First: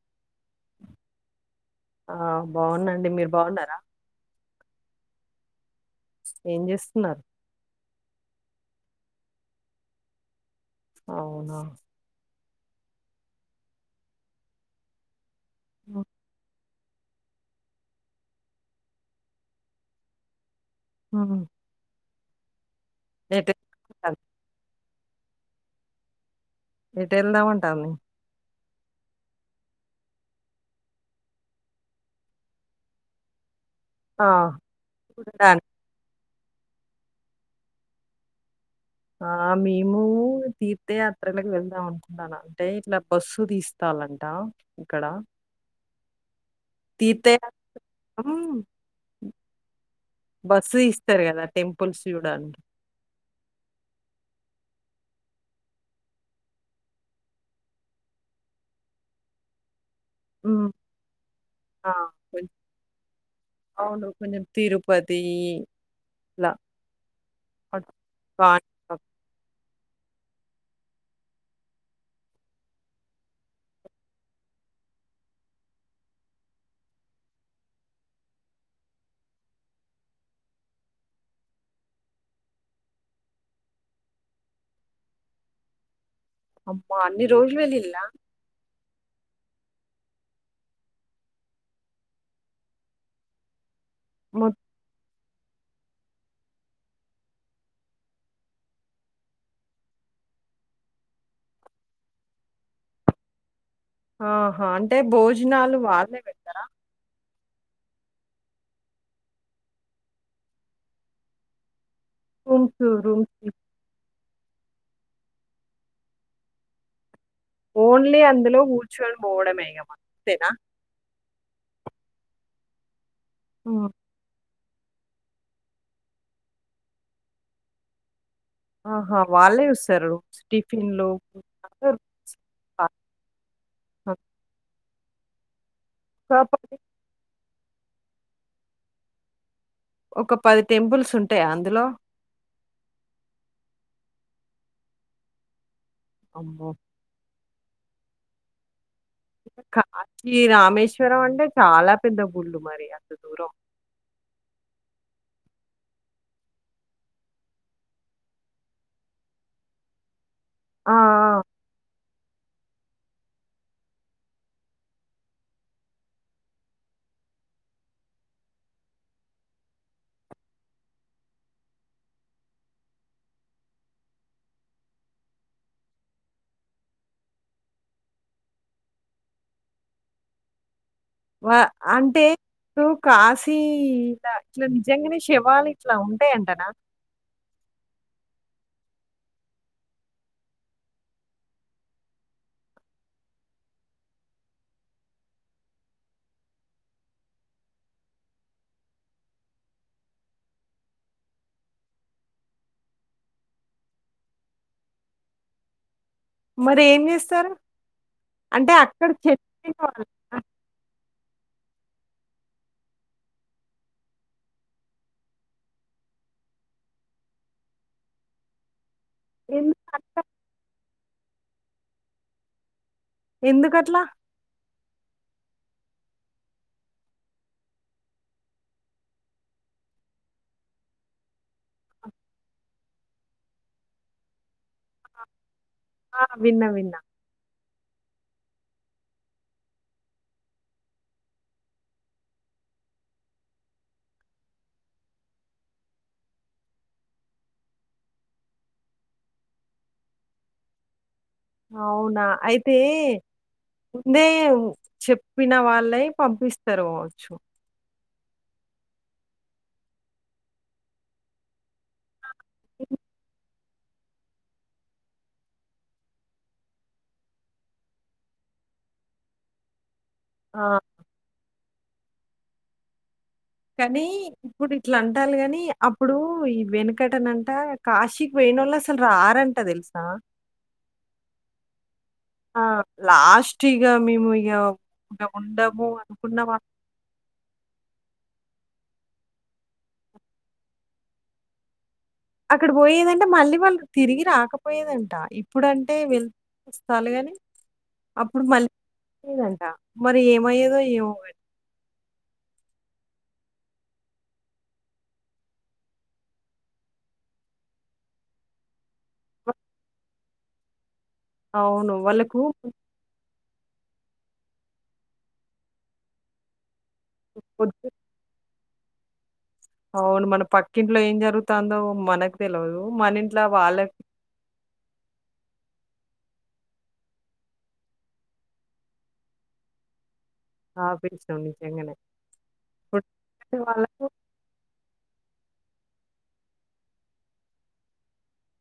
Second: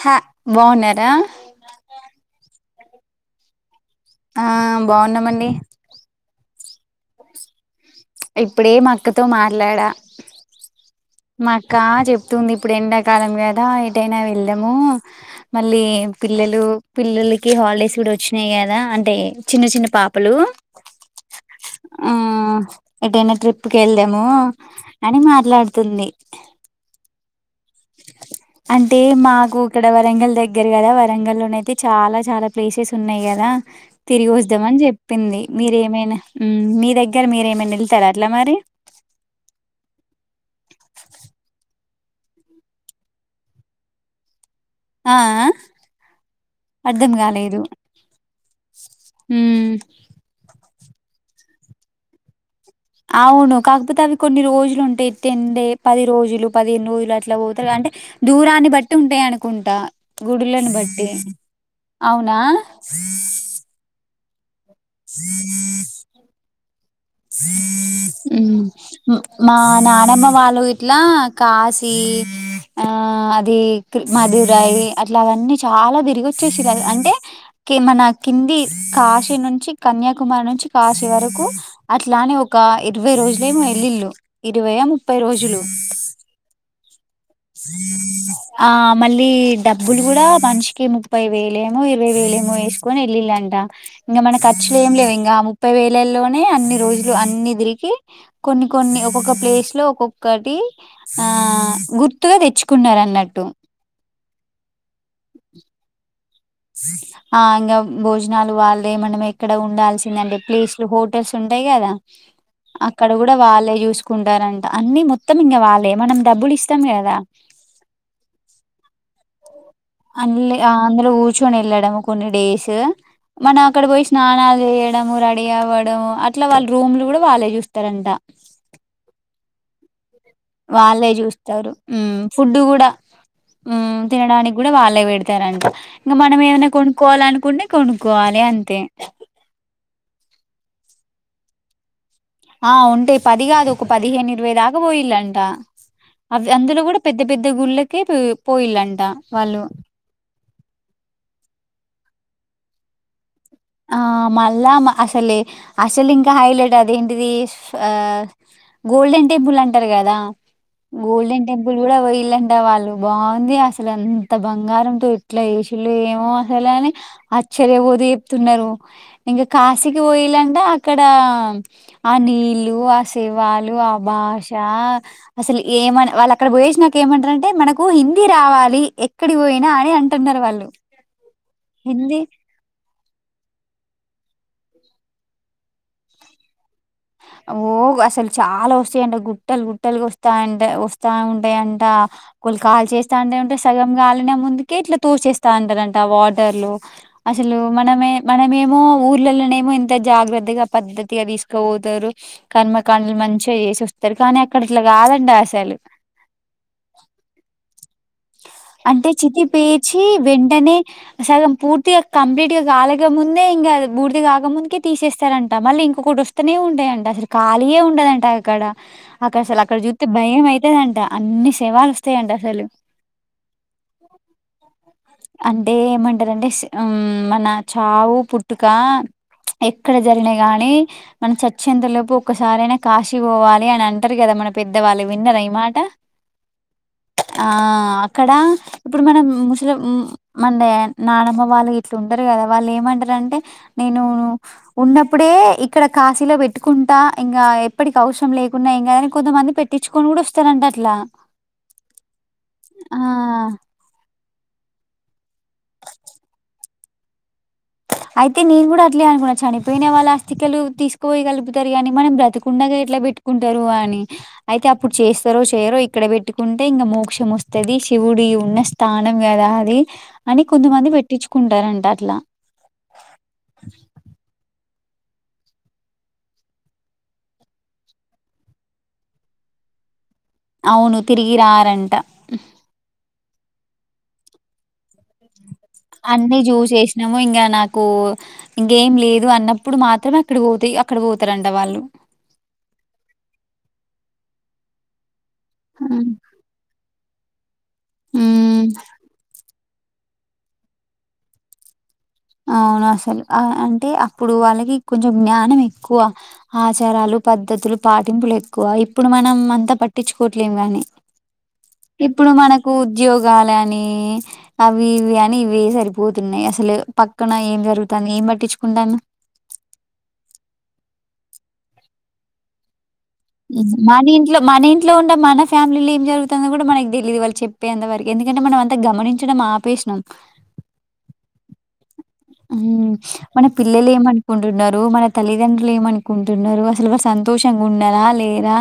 హ బాన్నారా. ఆ బోన్నండి మీరు బాన్నారా. ఆమ్ బాన్నామండి. ఏం చేస్తున్నారు? ఇప్పుడే మా అక్కతో మాట్లాడా. మా అవునా అక్క చెప్ తుంది ఇప్పుడు ఎండాకాలం కదా ఎటైనా వెళ్దాము మళ్ళీ పిల్లలు పిల్లలకి హాలిడేస్ కూడా వచ్చినాయి కదా అంటే చిన్న చిన్న పాపలు. ఓహో ఆ ఎటైనా ట్రిప్ కెళ్దాము అని మాట్లాడుతుంది. ఎటెల్దాం అంటాది అంటే మాకు ఇక్కడ వరంగల్ దగ్గర కదా వరంగల్ లోన అయితే చాలా చాలా ప్లేసెస్ ఉన్నాయి కదా ఆ తిరిగి వద్దామని చెప్పింది చూడడానికి మీరేమైనా హ్మ్ మీ దగ్గర మీరేమనా వెళ్తారా అట్లా మరి ఆ మేము తీర్థయాత్రలకు వెళ్దాం అనుకుంటాన అంటే ఇట్లా బస్సు తీస్తాలంట. ఇక్కడ ఆ ఆ అర్ధం కాలేదు తీర్థయాత్రం హ్మ్ తిరగాల టెంపుల్స్ చూడ్డానికి. అవును కాకపోతే అవి కొన్ని రోజులు ఉంటాయి టెండే పది రోజులు పదిహేన్ రోజులు అట్లా పోతారు అంటే దూరాన్ని బట్టి ఉంటాయి అనుకుంటా. ఉమ్ గుడులను బట్టి ఆ అవునా కొంచెం అవును కొంచెం తిరుపతీ ల ఉమ్ [unintelligible] మా నానమ్మ వాళ్ళు ఇట్లా కాశీ ఆ అది మధు రాయి అట్లా అవన్నీ చాలా తిరిగి వచ్చేసిర్ అంటే కి మన కింది కాశీ నుంచి కన్యాకుమారి నుంచి కాశీ వరకు అట్లానే ఒక ఇరవై రోజులేమో వెల్లిళ్ళు ఇరవై ముప్పై రోజులు అమ్మా అన్ని రోజులు వెళ్ళిల్లా ఆ మళ్ళీ డబ్బులు కూడా మనిషికి ముప్పై వేలేమో ఇరవై వేలేమో వేసుకొని వెళ్ళిళ్ళంట. ఇంగా మన మొ ఖర్చులు ఏం లేవు ఇంగా ముప్పై వేలలోనే అన్ని రోజులు అన్ని తిరిగి కొన్ని కొన్ని ఒక్కొక్క ప్లేస్ లో ఒక్కొక్కటి ఆ గుర్త్ త్తుగా తెచ్చుకున్నారు అన్నట్టు. ఆహా అంటే భోజనాలు వాళ్ళే పెట్ జిల్లా ఆ ఇంకా భోజనాలు వాళ్ళే ఏమన ఎక్కడ ఉండాల్సింద అంటే ప్లేస్లు హోటల్స్ ఉంటాయి కదా. రూమ్స్ అక్కడ కూడా రూమ్స్ వాళ్ళే చూసుకున్ కుంటారంట అన్ని మొత్తం ఇంకా వాళ్లే మనం డబ్బులు ఇస్తాం కదా ఓన్లీ అందులో కూర్చుని పోవడమే మనం. అంతేనా? అన్లే అందులో కూర్చు కూర్చొని వెళ్ళడం కొన్ని డేస్ మనం అక్కడ హ్మ్. పోయి స్నానాల్ చేయడము రెడీ అవ్వడము అట్లా వాళ్ళ రూమ్లు కూడా వాళ్ళే చూస్తారంట. ఆహా వాళ్ళే చూస్తారు. టిఫిన్‌లు వాళ్ళే చూస్తారు హ్మ్ ఫుడ్ కూడా హ్మ్ తినడానికి కూడా వాళ్ళే. వాళ్ళే పెడుతారాంటా ఇంకా మనం ఏమైనా కాకపోతే కొనుక్కోవాలి అనుకుంటే. కొనుకోవాలే అంతే ఒక పది టెంపుల్స్ ఉంటాయా అందులో ఆ ఉంటే పది కాదు ఒక పదిహేను ఇరవై దాకపోయిళంట అవి అమ్మో! అందులో కూడా పెద్ పెద్ద గుళ్లకే పోయిలాంటా. వాళ్ళు ఈ రామేశ్వరం అంటే చాలా పెద్ద గుళ్లు మరి అంత దూరం ఆ మళ్ళా అసలే అసలు ఇంకా హైలైట్ అది ఏంటిది ఆ గోల్డెన్ టెంపుల్ అంటార్ కదా ఆ! ఆ! గోల్డన్ టెంపుల్ కూడా వోయ్ పెళ్లంట వాళ్ళు బాగుంది అసలు అంత బంగారంతో ఎట్లా చేసిల్లో ఏమో అసలని ఆశ్చర్యపోది తున్నారు ఇంకా కాశీకి పోయిలంటే అక్కడ ఆ నీళ్ళు ఆ సేవాలు ఆ భాష అసలు ఏమని వాళ్ళు అక్కడ పోయేచ్చినాక ఏమంటారంటే మనకు హిందీ రావాలి ఎక్కడి పోయినా అని అంటున్నారు వాళ్ళు వ హిందీ అంటే ఇప్పుడు కాశీ లా ఇట్లా నిజంగానే శేవాలు ఇట్లా ఉంటాయంటనా ఓ అసలు చాలా వస్తాయంట గుట్టలు గుట్టలు వస్తాయాంట వస్తా ఉంటాయంట కొలు కాలు చేస్తా ఉంటాంటే సగం లినే ముందుకే ఇట్లా తోసేస్తా ఉంటారంట వాటర్లు అసలు మనమే మనమేమో ఊర్లలోనే ఏమో ఇంత జాగ్రత్తగా పద్ధతిగా తీసుకపోత్ తరు కర్మకాండలు మంచిగా చేసి వస్తారు కానీ అక్కడ అట్లా కాదంట ఆసలు మరేం జేస్తారు? అక్కడ అంటే చితి చనిపోయిన పేచి వాళ్ళేనా? వెంటనే సగం పూర్తిగా కా కంప్లీట్ గా కాలక ముందే ఇంకా బూర్ది కాక ముందుకే తీసేస్తారంట మళ్ళీ ఇంకొకటి వస్తనే ఉంటాయింట అసలు ఖాళీయ ఉండదంట అక్కడ అక్క అసలు అక్కడ చూస్తే ఎందుకంట భయం అయితదంట అన్ని స్ సేవాలోస్తాయంట అసలు ఎందుకట్లా? అంటే ఏమంటారంటే మన చావు పుట్టుక ఎక్కడ జరిగినా గాని మన చచ్చేంతలోపు ఒక్కసారైనా కాశీ పోవాలి అని అంటరు కదా మన పెద్దవాళ్ళు విన్నర ఈ మాట ఆ విన్నా విన్నా క్కడ ఇప్పుడు మనం ముసలి మన నానమ్మ వాళ్ళు గిట్లా ఉంటారు కదా వాళ్ళు ఏమంటరంటే నేను ఉన్నప్పుడే ఇక్కడ కాశీలో పెట్టుకుంటా ఇంగ ఎప్పటికి అవసరం లేకున్నా ఇంకాదని కొంతమంది పెట్టించుకొని కూడా వస్తారంట అట్లా అవునా అయితే ఆ [unintelligible] దేవ్ చెప్పిన వాళ్లై పంపిస్తారు పోవచ్చు అయితే నేను కూడా అట్లే అనుకున్నా చనిపోయిన వాళ్ళ ఆస్తికలు తీసుకుపోయిగలుపుతారు అని మనం బ్రతికు కుండగా ఎట్లా హ్మ్. పెట్టుకుంటారు అ ని అయితే అప్పుడు చేస్తారో చెయ్యరో ఇక్కడ పెట్టుకుంటే ఇంగ మోక్షం వస్తది శివుడి ఉన్న స్థానం గదా అది అని ఆ! కొంతమంది పెట్టిచ్చుకుంటారన్ టట్లా కానీ ఇప్పుడు ఇట్లా అంటాల గాని అప్పుడు ఈ వెనకటనంట కాశీకి పోయినోళ్ళసలు రారంట తెలుసా అవును తిరిగి రారంట టిగ మేము ఇగ ఉండము అన్ని అనుకున్న వాళ్ళు చూచేసినాము ఇంగ నాకు ఇంకేం లేదు అన్నప్పుడు మాత్రమే అక్కడ పోతే అక్కడ పోతారంట వాళ్ళు అక్కడ పోయేదంటే మళ్ళీ వాళ్ళు తిరిగి రాకపోయేదంట ఇ ఇప్పుడంటే హ్మ్. వెళ్ [unintelligible] చాలుగాని అప్పుడు హ్మ్. మళ్ళీ [unintelligible] దంటా మరి ఏమయ్యేదో ఏమో మరి అవునసలు అంటే అప్పుడు వాళ్ళకి కొంచెం జ్ఞానం ఎక్కువ ఆచారాలు పద్ధతులు పాటింపులు ఎక్కువ ఇప్పుడు మనం అంతా పట్టిచ్చుకోట్లేము గానీ అవును. ఇప్పుడు మనకు వాళ్ళకు ఉద్యోగ గాలీ అని అవి ఇవి అని ఇవే సరిపోతున్నాయి అసలు పక్కన ఏం జరుగుతాంది ఏం పట్టిచ్చు ఉంటాను అవును మన పక్కింట్లో ఏం జరుగుతాందో మనకు తెల్వదు మన ఇంట్లో మన ఇంట్లో ఉండే మన ఫ్యామిలీ జరుగుతాందో కూడా మనకి తెలీయదు వాళు చెప్పేంతవరకి ఎందుకంటే మనం అంతా గమనించడం ఆపేషినాం ఆ పిల్చినం నిజంగానే ఉం ఇప్పుడు మన వాళ్ళకు పిల్లలేమనుకుంటున్నారు మన తల్లి దండ్రులు ఏమనుకుంటున్నరు అసలు వా సంతోషంగున్నరా లేరా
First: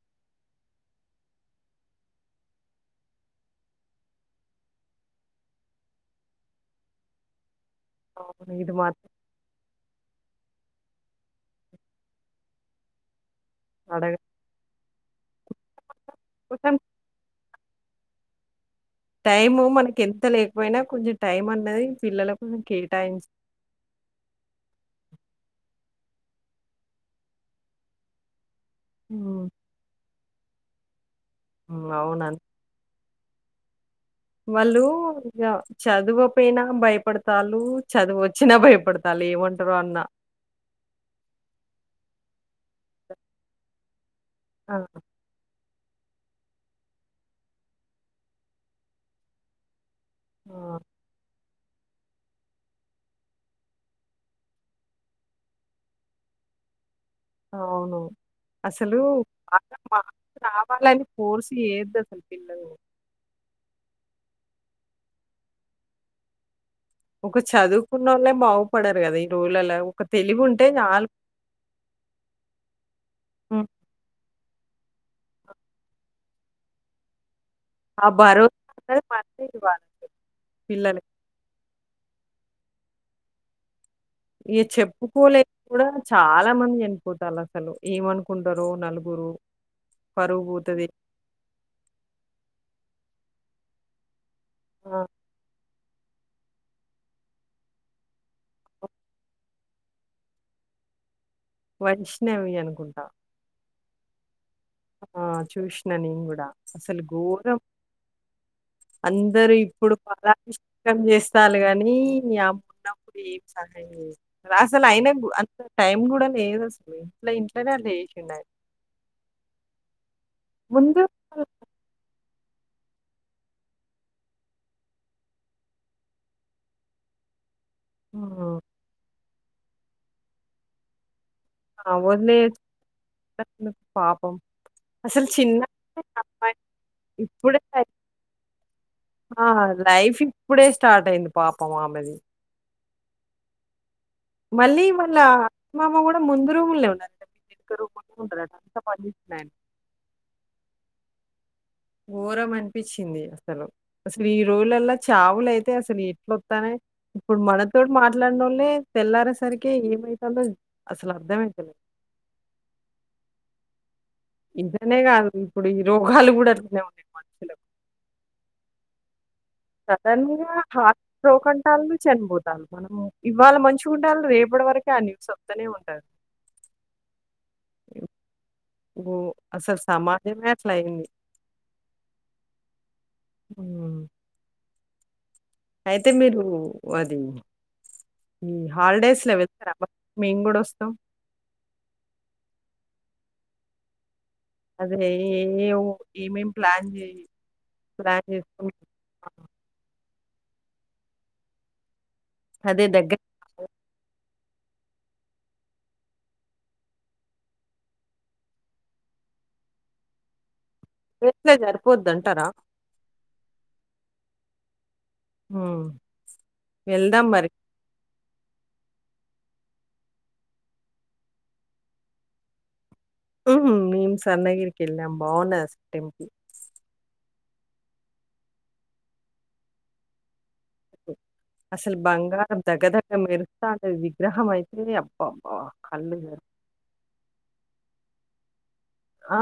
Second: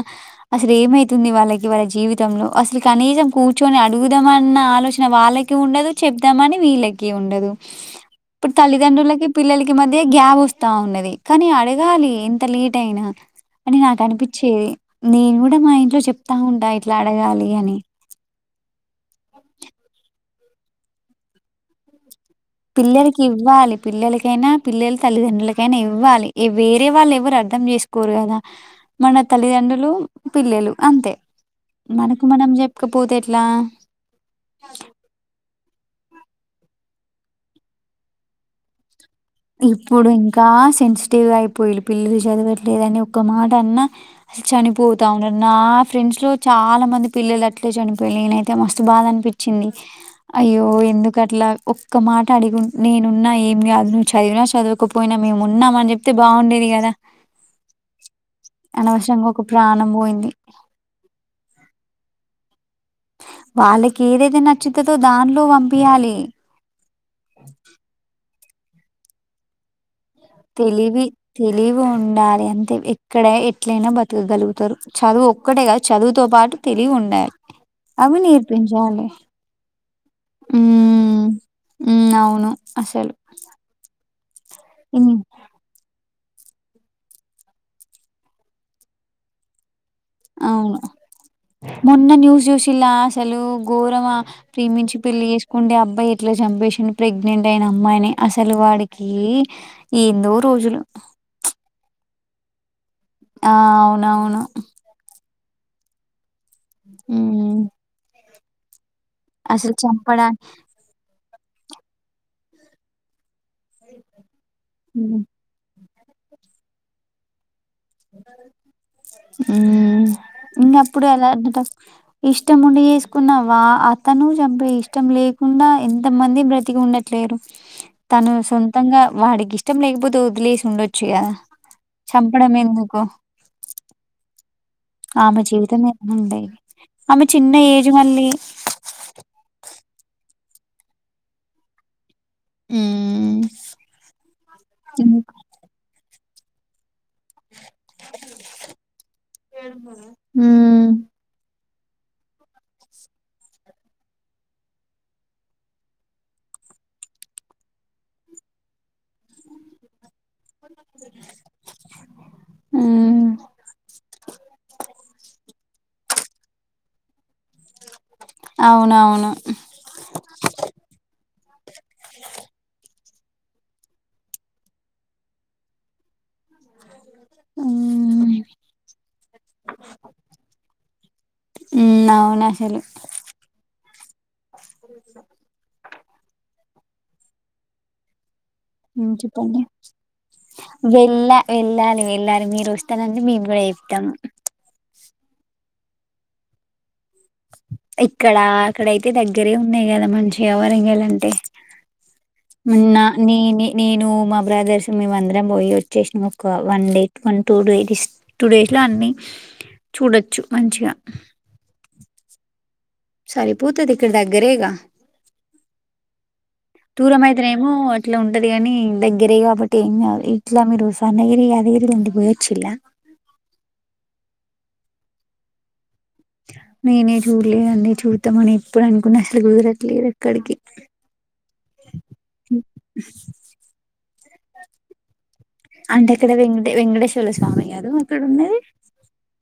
అసలు ఏమైతుంది వాళ్ళకి వాళ్ళ జీవితంలో అసలు కనీసం కూర్చొని అడుగుదామన్న ఆలోచన వాళ్ళకి ఉండదు చెప్దామని వీళ్ళకి ఉండదు ఇప్పుడు అవును. ఇది మాత్రం తలిండులకి పిల్లలరి మద్ య గ్యాబ్ వస్తా ఉన్నది కానీ అడగాలి ఎంత లేట్ అయినా అని నాకు అడగక అనిపించేది. నేను గు డ మా ఇంట్లో చెప్తా ఉంటా కొంచెం ఇట్లా అడగాలి అని టైము మనకి ఎంత లేకపోయినా కొంచెం టైం అన్నది పిల్లలక్ పిల్లలకి ఇవ్వాలి పిల్లలకైనా పిల్లల తల్లిదండ్రలకైనా ఇవ్ వ్వాలి వేరే వాళ్ళు ఎవరు అర్థం చేసుకోరు కదా. మన హ్మ్. తల్లిదండ్రులు పిల్లలు అంతే హ్మ్. మనకు అవునండి. మనం చెప్పుకొ పోతే ఎట్లా. వాళ్ళు ఇగ చదువపోయినా భయపడతాల్లు చదువు వచ్చినా భయపడత్ ఇప్పుడు ఇంకా సెన్సిటివ్గా అయిపోయిళ్ళు పిల్లలు చదివట్ల్ లేదని ఒక్క మాట అన్నా ఆ! చనిపోతా ఉన్నరు నా. ఫ్రెండ్స్ లో చాలా మంది పిల్లలు అట్లే చనిపోయిల్లు న నేనైతే మస్తు బాధ అనిపించింది. అయ్యో ఆ! ఎందుకు అట్లా ఒక్క మాట అడిగి ఉ నేనున్నా ఏం గాదు ను చదివినా చదువకపోయినా మేము ఉన్నాం అని చెప్తే బాగుండేది కదా. అవును అసలు అనవసరంగా ఒక ప్రాణం బగా బోయింది. రా కావాలని ఫోర్స్ చెయ్యద్దు పిల్లల్ని వాళ్ళకి ఏదైతే నచ్చుతదో దానిలో పంపియాలి ఒక చదువుకున్నోళ్ళే బాగుపడరు కదా ఈ రోజు లల్లా తెలివి తెలివి ఉండాలి అంటే ఎక్కడ హ్మ్. ఎట్లైనా బతకగలుగు తరు చదువు ఒక్కటే కాదు చదువుతో పాటు తెలివి ఉండాలి. ఆ అవి భరోసా అనేది నేర్పించాలి. మనమే ఇవ్వాలి పిల్లలక్ హ్మ్ హ్మ్ అవును అసలు ఇగ ఇన్ చెప్పుకోలేక కూడా చాలా మంది చనిపోతాల్లసలు ఏమనుకుంటరో నలుగురు పరువు అవును పోతది. మొన్న న్యూస్ జూషిల్లా లాస్ లు ఘోరమ ప్రేమించి ఆ! పెళ్లి చేసుకుంటే అబ్బ అబ్బా ఇట్లా చంపేసి ప్రెగ్నెంట్ అయిన అమ్మాయిని అసలు వాడికీ ఎందో ఓ రోజులు వైష్ణవి అనుకుంటా ఆ అవునవును చూసినా నేను గూడా అసలు హ్మ్ గోరం అందరు అసలు ఇప్పుడు చంపడా పాలాభిషేకం చేస్ చాలు కానీ నీ అమ్మున్నప్పుడు ఏం [inaudible] అసలు అయిన హ్మ్. కూడా అంత టైమ్ కూడా లేదు అసలు ఇట్ల ఇం ఊ ముందు ఉన్నప్పుడే అలాంటి త ఇష్టం ఉండి చేసుకున్నా వా అతను చంపి ఇష్టం లేకుండా ఎంత మంది బ్రతికి ఉండట్లేరు తను హ్మ్. సొంతంగా వాడికి ఇష్టం లేకపోతే వదిలేసి ఉండొచ్చుగా అవనే పాపం అసలు ఆమె చిన్న జీవితం ఏ ఉండ అమ్మాయి ఆమె చిన్న ఇప్పుడే ఏజ్ మళ్ళీ ఆ లైఫ్ ఇప్పుడే స్టార్ట్ అయింది పాపము ఆమెది ఊమ్ మళ్ళీ మల్ల అమమ్మ కూడ్ ముందు రూములె ఉన్నర ఊ ఘోరం అనిపించింది అసలు అసలు ఈ రోజులలా చావులయితే అసలు ఎట్లొతనఇ ఇప్పుడు మనతో మాట్లాడిన నోళ్లే తెల్లారే సరికి ఏమై అసలు అర్థమయితలేదు ఉమ్ ఇంటనే కాదు ఇప్పుడు ఈ రోగాలు కూడా అట్ నే ఉన్నాయి మనుషులకు అవునవును సదన్ గా హార్ట్ స్ట్రోక్ అంటారు చనిపోతాం మనం ఇవాళ మంచిగా ఉండాల రేపటి వరకే ఆ సొద్దనే ఉంటదు ఉమ్ ఊ అసలు సమాజమే అట్ల అయింది ఉమ్ అవును అసలు మ్ అయితే మీరూ అది ఈ ఊ హాలిడేస్‌లో చెప్పండి వెళ్తారా? మరి మేము గూడా వస్తాం. వెళ్ళ వెళ్ళాలి వెళ్ళాలి మీరు ఓస్తారంటే మేము కూడా చెప్తాము అదే ఏ ఏఓ ఏం ఏం ప్లాన్ చేయి ఇక్కడ అక్కడయితే దగ్గరే ఉన్నాయి కదా మంచ్ ఎవరంగేలంటే అదే ఉన్నా దగ్గర నేనే నేను మా బ్రదర్స్ మేమ అందరం పోయి వచ్చేసినము ఒక one day to one two days two days లో అన్ని చూడచ్చు మంచిగా వట్లే జరిపోద్దు అంటారా సరిపోతది ఇక్కడ దగ్గరేగా హ్మ్ వెళ్దాం మరి ఇట్లా ఉంటది కని దగ్గరే కాబట్టి ఏమికాదు ఇట్లా మీరు సన్నగిరి యాదగిరిలోండి పోయొచ్చి ల్లా హ్మ్ మేమ్ సన్నగిరికి ఎల్లాం బాన్నది టే చూల్లేదండి చూద్దామని ఇప్పుడు అనుకున్నా అసలు కుదరట్లేదు ఎక్కడికి అసలు బంగారం దగ దగ మెరుస్తాంటది గ్రహమైత్రేయమ్ అంటే ఇక్కడ వెం వెంకటేశ్వరల స్వామి గారు ఇక్కడ ఉన్నది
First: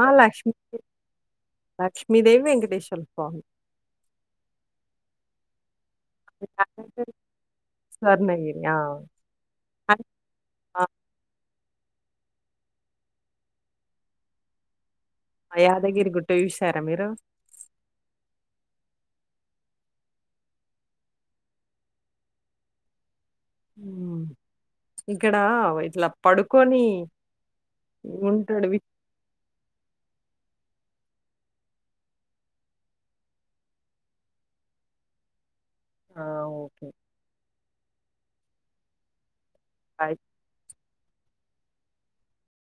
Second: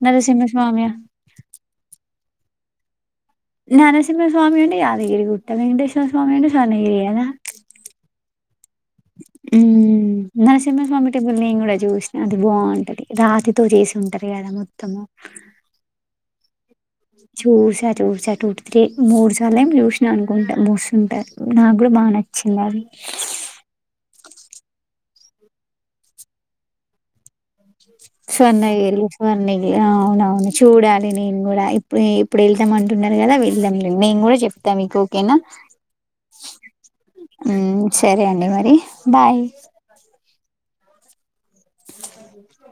ఆ లక్ష్మి నరసింహస్వామి లక్ష్ మీ దేవి వెంకటేశ్వరులు నరసింహస్వామి ఉండి యాదగిరి కు తెవెండేస్ సింహస్వామి యాదాద్రి స్వర్ణగిరి. ఆ! అది [unintelligible] ఆ! నరసింహస్వామి టెబుల్ ని కూడా చూసిన అది బాంటది రాతితో చేసి ఉంటారు కదా మొత్తము యాదగిరి గుట్ట విష చూస చూస టూటి మూడుసార్లు ఏమొ చూసినా అనుకుంటా మూసుంటారు నాకు కూడా బాగా నచ్చింది అది ఇక్కడ ఇట్లా పడుకొని ఉంటాడు. వి స్వర్ణగిరి స్వర్ణగిరి అవునువును చూడాలి నేను కూడా ఇప్పుడు ఇప్పుడు వెళ్దాం అంటున్నారు కదా వెళ్దాం నేను కూడా చెప్తా మీక ఓకేనా ఆ! ఓకే. హ్మ్ సరే అండి మరి బాయ్ అకా